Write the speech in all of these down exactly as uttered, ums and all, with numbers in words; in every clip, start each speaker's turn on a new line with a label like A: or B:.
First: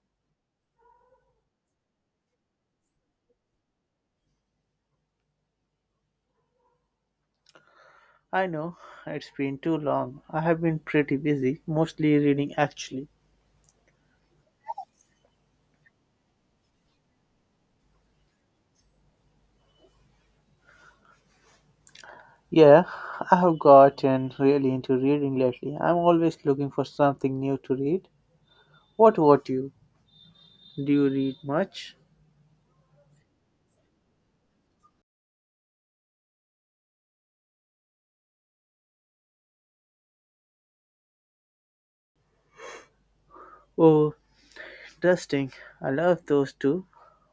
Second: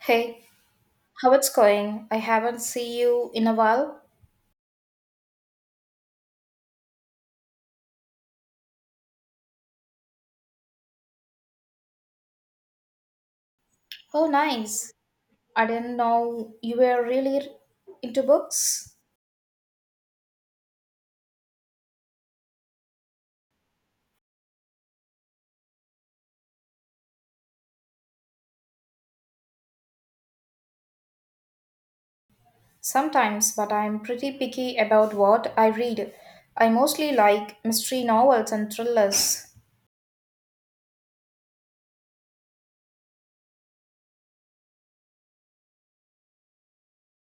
A: Hey, how it's going? I haven't seen you in a while.
B: I know, it's been too long. I have been pretty busy, mostly reading actually.
A: Oh, nice. I didn't know you were really into books.
B: Yeah, I have gotten really into reading lately. I'm always looking for something new to read. What about you? Do you read much?
A: Sometimes, but I'm pretty picky about what I read. I mostly like mystery novels and thrillers.
B: Oh, interesting. I love those too.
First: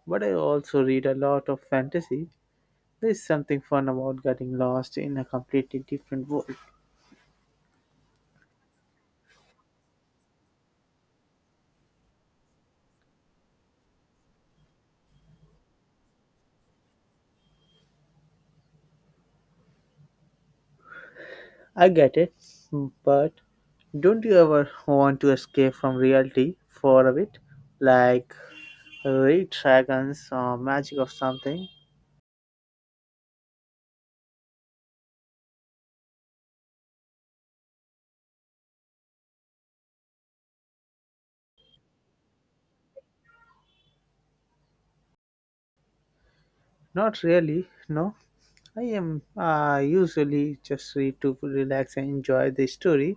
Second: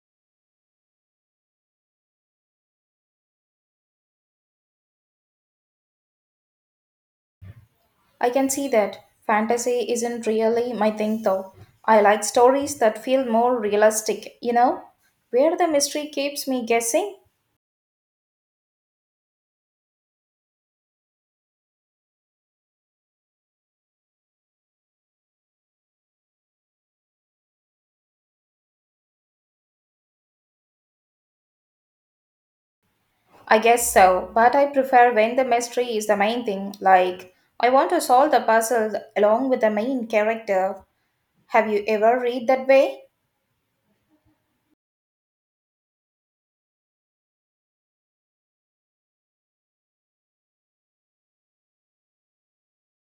B: But I also read a lot of fantasy. There's something fun about getting lost in a completely different world.
A: I can see that. Fantasy isn't really my thing though. I like stories that feel more realistic, you know, where the mystery keeps me guessing.
B: I get it, but don't you ever want to escape from reality for a bit? Like Red Dragon's uh, magic of something?
A: I guess so, but I prefer when the mystery is the main thing. Like, I want to solve the puzzle along with the main character. Have you ever read that way?
B: Not really, no. I am uh, usually just read to relax and enjoy the story.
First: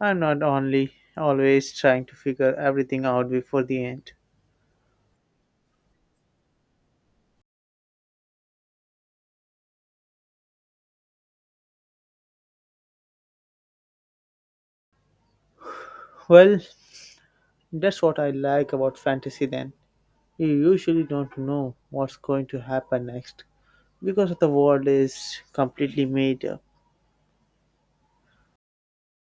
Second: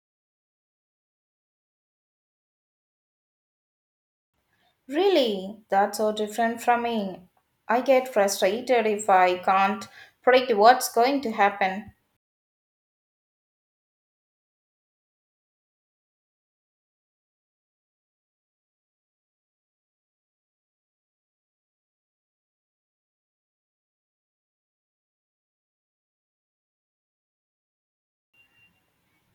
B: I'm not only always trying to figure everything out before the end.
A: Really? That's so different from me. I get frustrated if I can't predict what's going to happen.
B: Well, that's what I like about fantasy then. You usually don't know what's going to happen next because the world is completely made up.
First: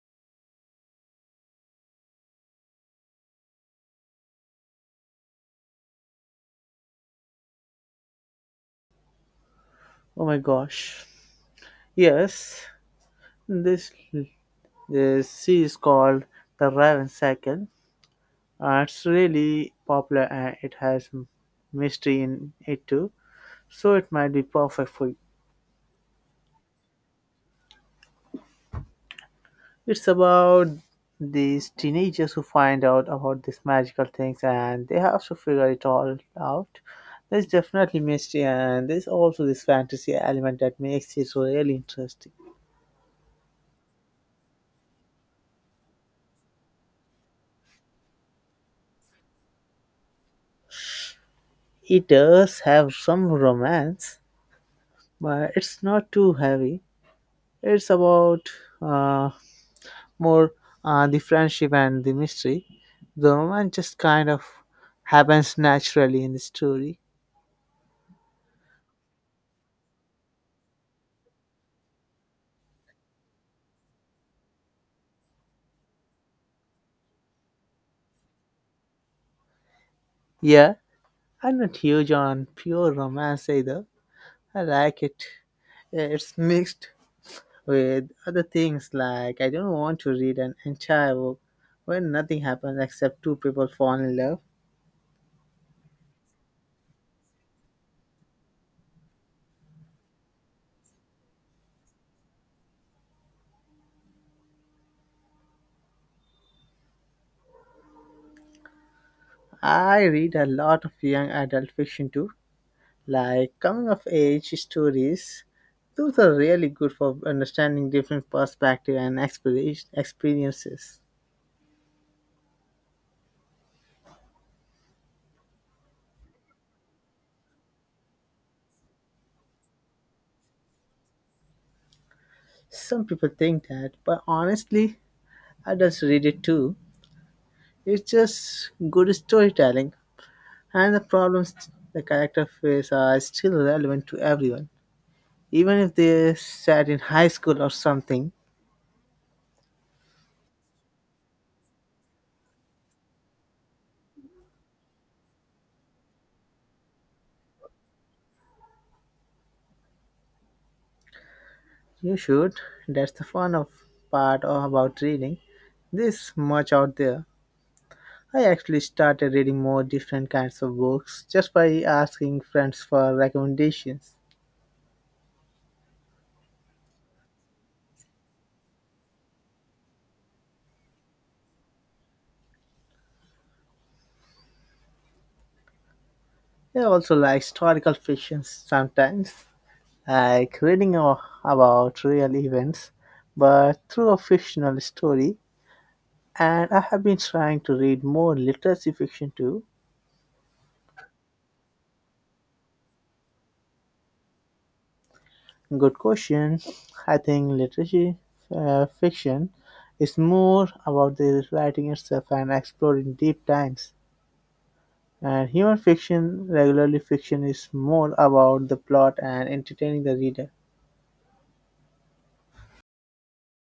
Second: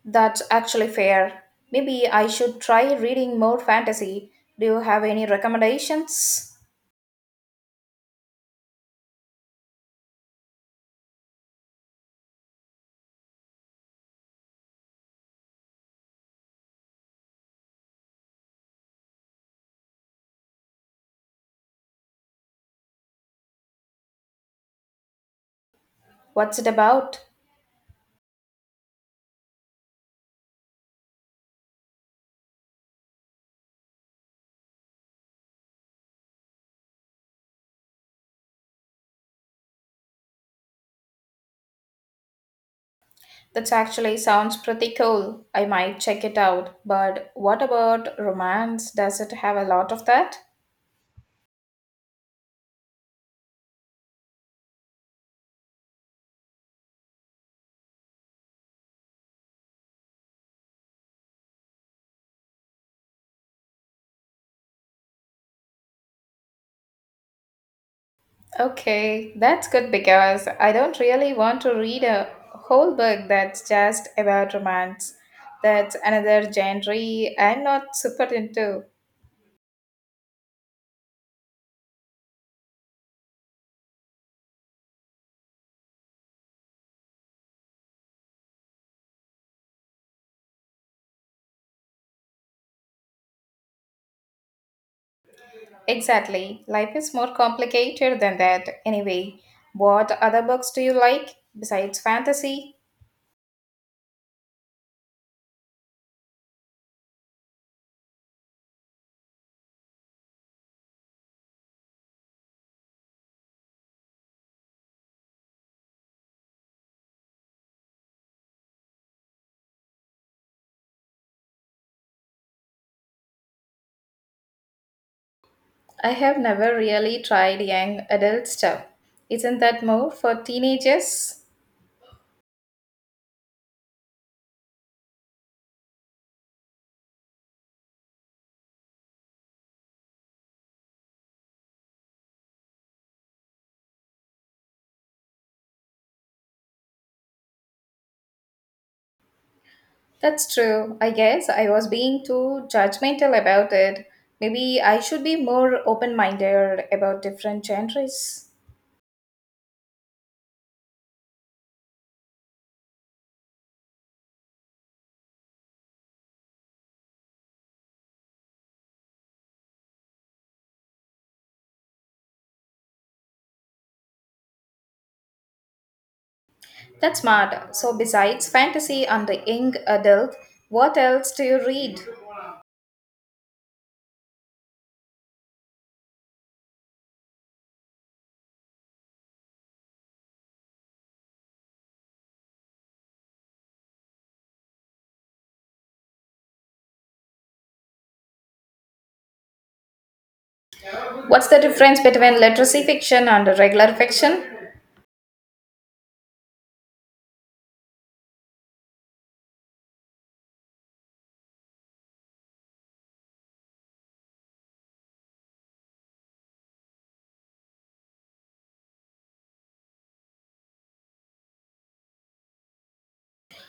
A: That's actually fair. Maybe I should try reading more fantasy. Do you have any recommendations?
B: Oh my gosh. Yes, this, this sea is called the Raven Cycle. Uh, it's really popular and it has m- mystery in it too, so it might be perfect for you.
A: What's it about?
B: It's about these teenagers who find out about these magical things and they have to figure it all out. There's definitely mystery and there's also this fantasy element that makes it so really interesting.
A: That actually sounds pretty cool. I might check it out. But what about romance? Does it have a lot of that?
B: It does have some romance, but it's not too heavy. It's about uh, more, uh, the friendship and the mystery. The romance just kind of happens naturally in the story.
A: Okay, that's good because I don't really want to read a whole book that's just about romance. That's another genre I'm not super into.
B: Yeah, I'm not huge on pure romance either. I like it. Yeah, it's mixed with other things, like I don't want to read an entire book where nothing happens except two people fall in love.
A: Exactly. Life is more complicated than that, anyway. What other books do you like besides fantasy?
B: I read a lot of young adult fiction too, like coming of age stories. Those are really good for understanding different perspectives and experi- experiences.
A: I have never really tried young adult stuff. Isn't that more for teenagers?
B: Some people think that, but honestly, adults read it too. It's just good storytelling, and the problems the character face are still relevant to everyone, even if they sat in high school or something.
A: That's true. I guess I was being too judgmental about it. Maybe I should be more open minded about different genres.
B: You should. That's the fun of, part of about reading. This much out there. I actually started reading more different kinds of books just by asking friends for recommendations.
A: That's smart. So, besides fantasy and the young adult, what else do you read?
B: I also like historical fiction sometimes, like reading a- about real events, but through a fictional story. And I have been trying to read more literacy fiction too.
A: What's the difference between literacy fiction and regular fiction?
B: Good question. I think literacy uh, fiction is more about the writing itself and exploring deep times. And human fiction, regularly fiction, is more about the plot and entertaining the reader.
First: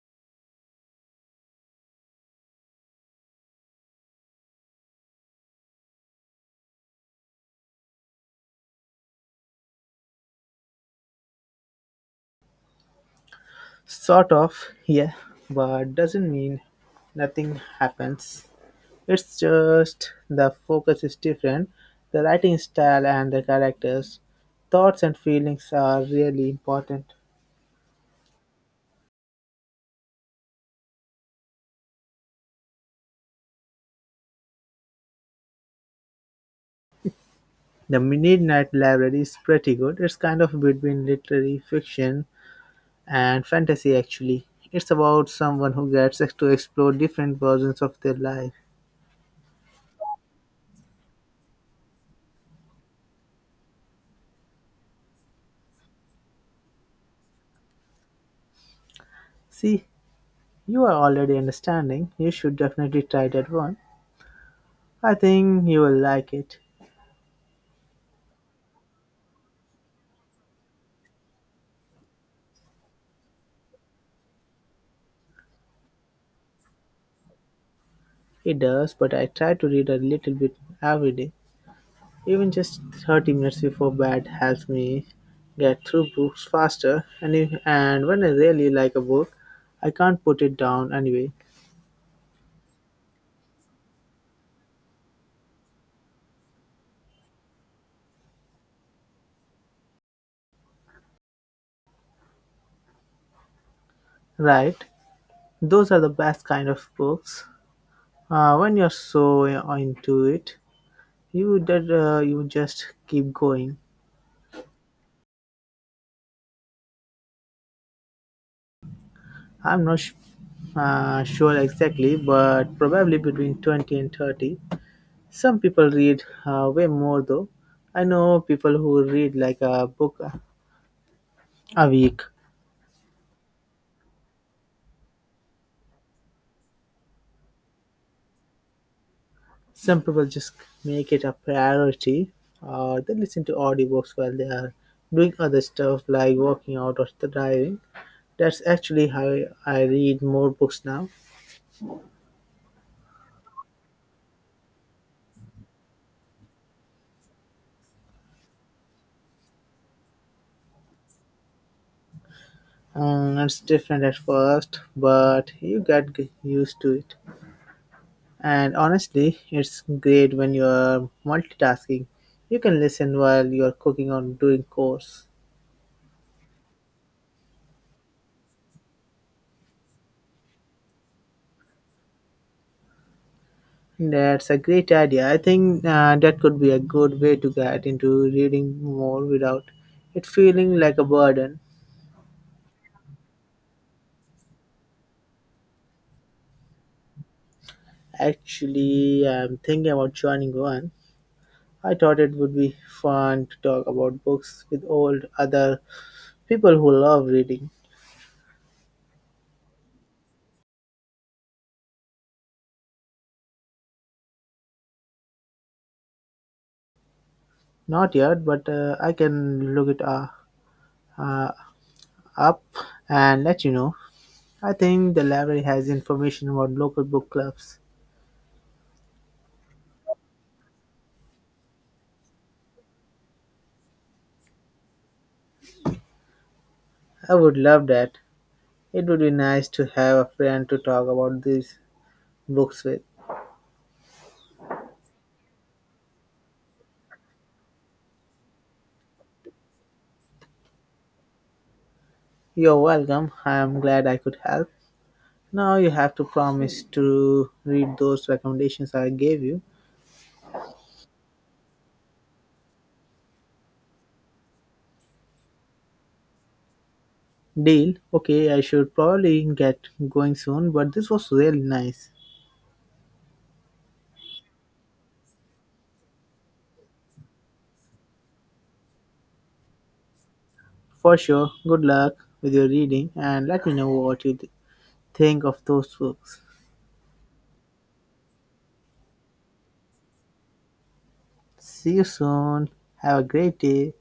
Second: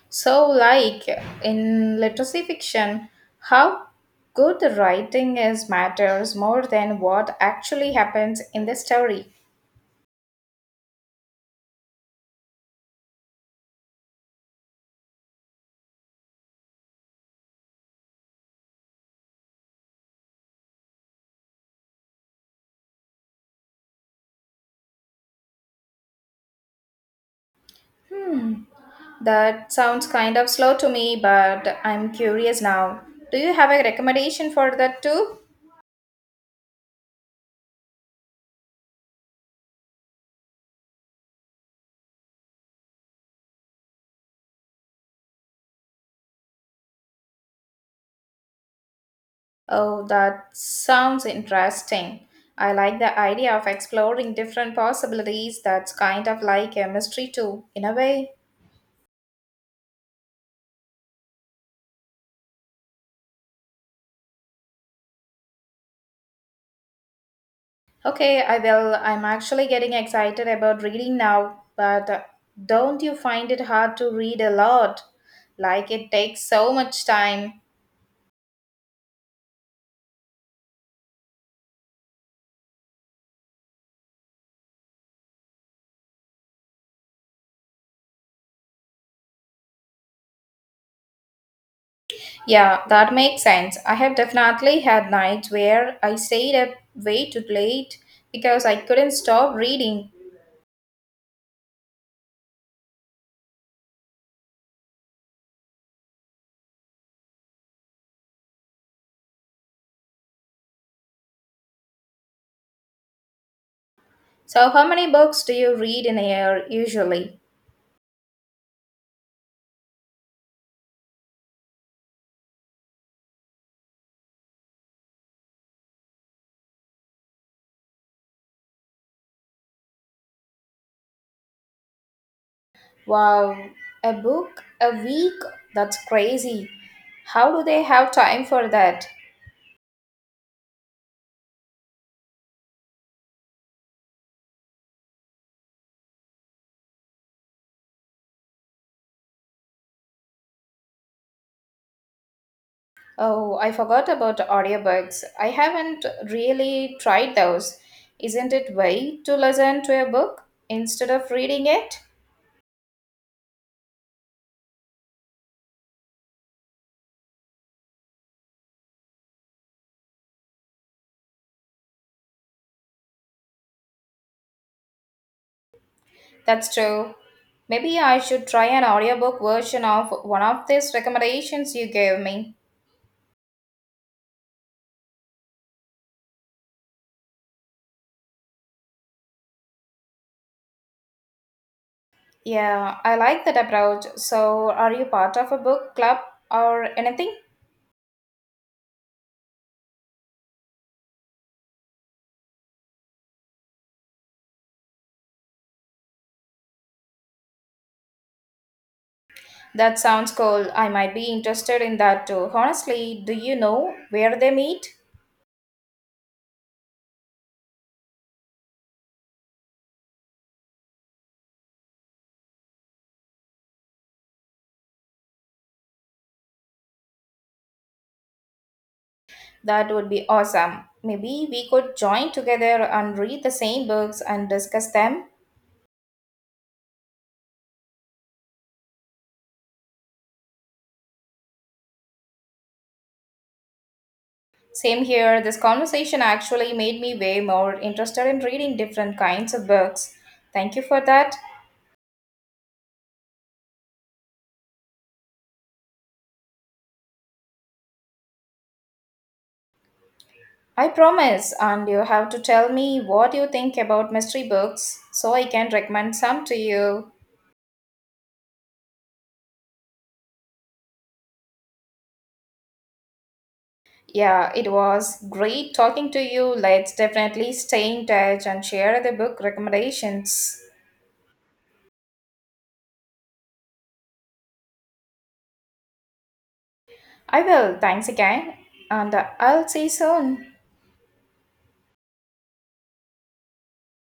A: So, like in literacy fiction, how good the writing is matters more than what actually happens in the story.
B: Sort of, yeah, but doesn't mean nothing happens. It's just the focus is different, the writing style and the characters, thoughts and feelings are really important.
A: That sounds kind of slow to me, but I'm curious now. Do you have a recommendation for that too?
B: The Midnight Library is pretty good. It's kind of between literary fiction and fantasy, actually. It's about someone who gets to explore different versions of their life.
A: Oh, that sounds interesting. I like the idea of exploring different possibilities. That's kind of like a mystery too, in a way.
B: See, you are already understanding. You should definitely try that one. I think you will like it.
A: Okay, I will. I'm actually getting excited about reading now, but uh, don't you find it hard to read a lot? Like it takes so much time.
B: It does, but I try to read a little bit every day. Even just thirty minutes before bed helps me get through books faster. And, if, and when I really like a book, I can't put it down anyway.
A: Yeah, that makes sense. I have definitely had nights where I stayed up way too late because I couldn't stop reading.
B: Right? Those are the best kind of books. Uh, when you're so into it, you, that, uh, you just keep going.
A: So, how many books do you read in a year usually?
B: I'm not sh- uh, sure exactly, but probably between twenty and thirty. Some people read uh, way more, though. I know people who read like a book a week.
A: Wow, a book a week? That's crazy. How do they have time for that?
B: Some people just make it a priority. Uh, they listen to audiobooks while they are doing other stuff like working out or driving. That's actually how I read more books now.
A: Oh, I forgot about audiobooks. I haven't really tried those. Isn't it way to listen to a book instead of reading it?
B: Um, it's different at first, but you get g- used to it. And honestly, it's great when you're multitasking. You can listen while you're cooking or doing chores.
A: That's true. Maybe I should try an audiobook version of one of these recommendations you gave me.
B: That's a great idea. I think uh, that could be a good way to get into reading more without it feeling like a burden.
A: Yeah, I like that approach. So, are you part of a book club or anything?
B: Actually, I'm thinking about joining one. I thought it would be fun to talk about books with old other people who love reading.
A: That sounds cool. I might be interested in that too. Honestly, do you know where they meet?
B: Not yet, but uh, I can look it uh, uh, up and let you know. I think the library has information about local book clubs.
A: That would be awesome. Maybe we could join together and read the same books and discuss them.
B: I would love that. It would be nice to have a friend to talk about these books with.
A: Same here, this conversation actually made me way more interested in reading different kinds of books. Thank you for that.
B: You're welcome. I am glad I could help. Now you have to promise to read those recommendations I gave you.
A: I promise, and you have to tell me what you think about mystery books so I can recommend some to you.
B: Deal. Okay, I should probably get going soon, but this was really nice.
A: Yeah, it was great talking to you. Let's definitely stay in touch and share the book recommendations.
B: For sure. Good luck with your reading and let me know what you th- think of those books.
A: I will. Thanks again, and uh, I'll see you soon.
B: See you soon. Have a great day.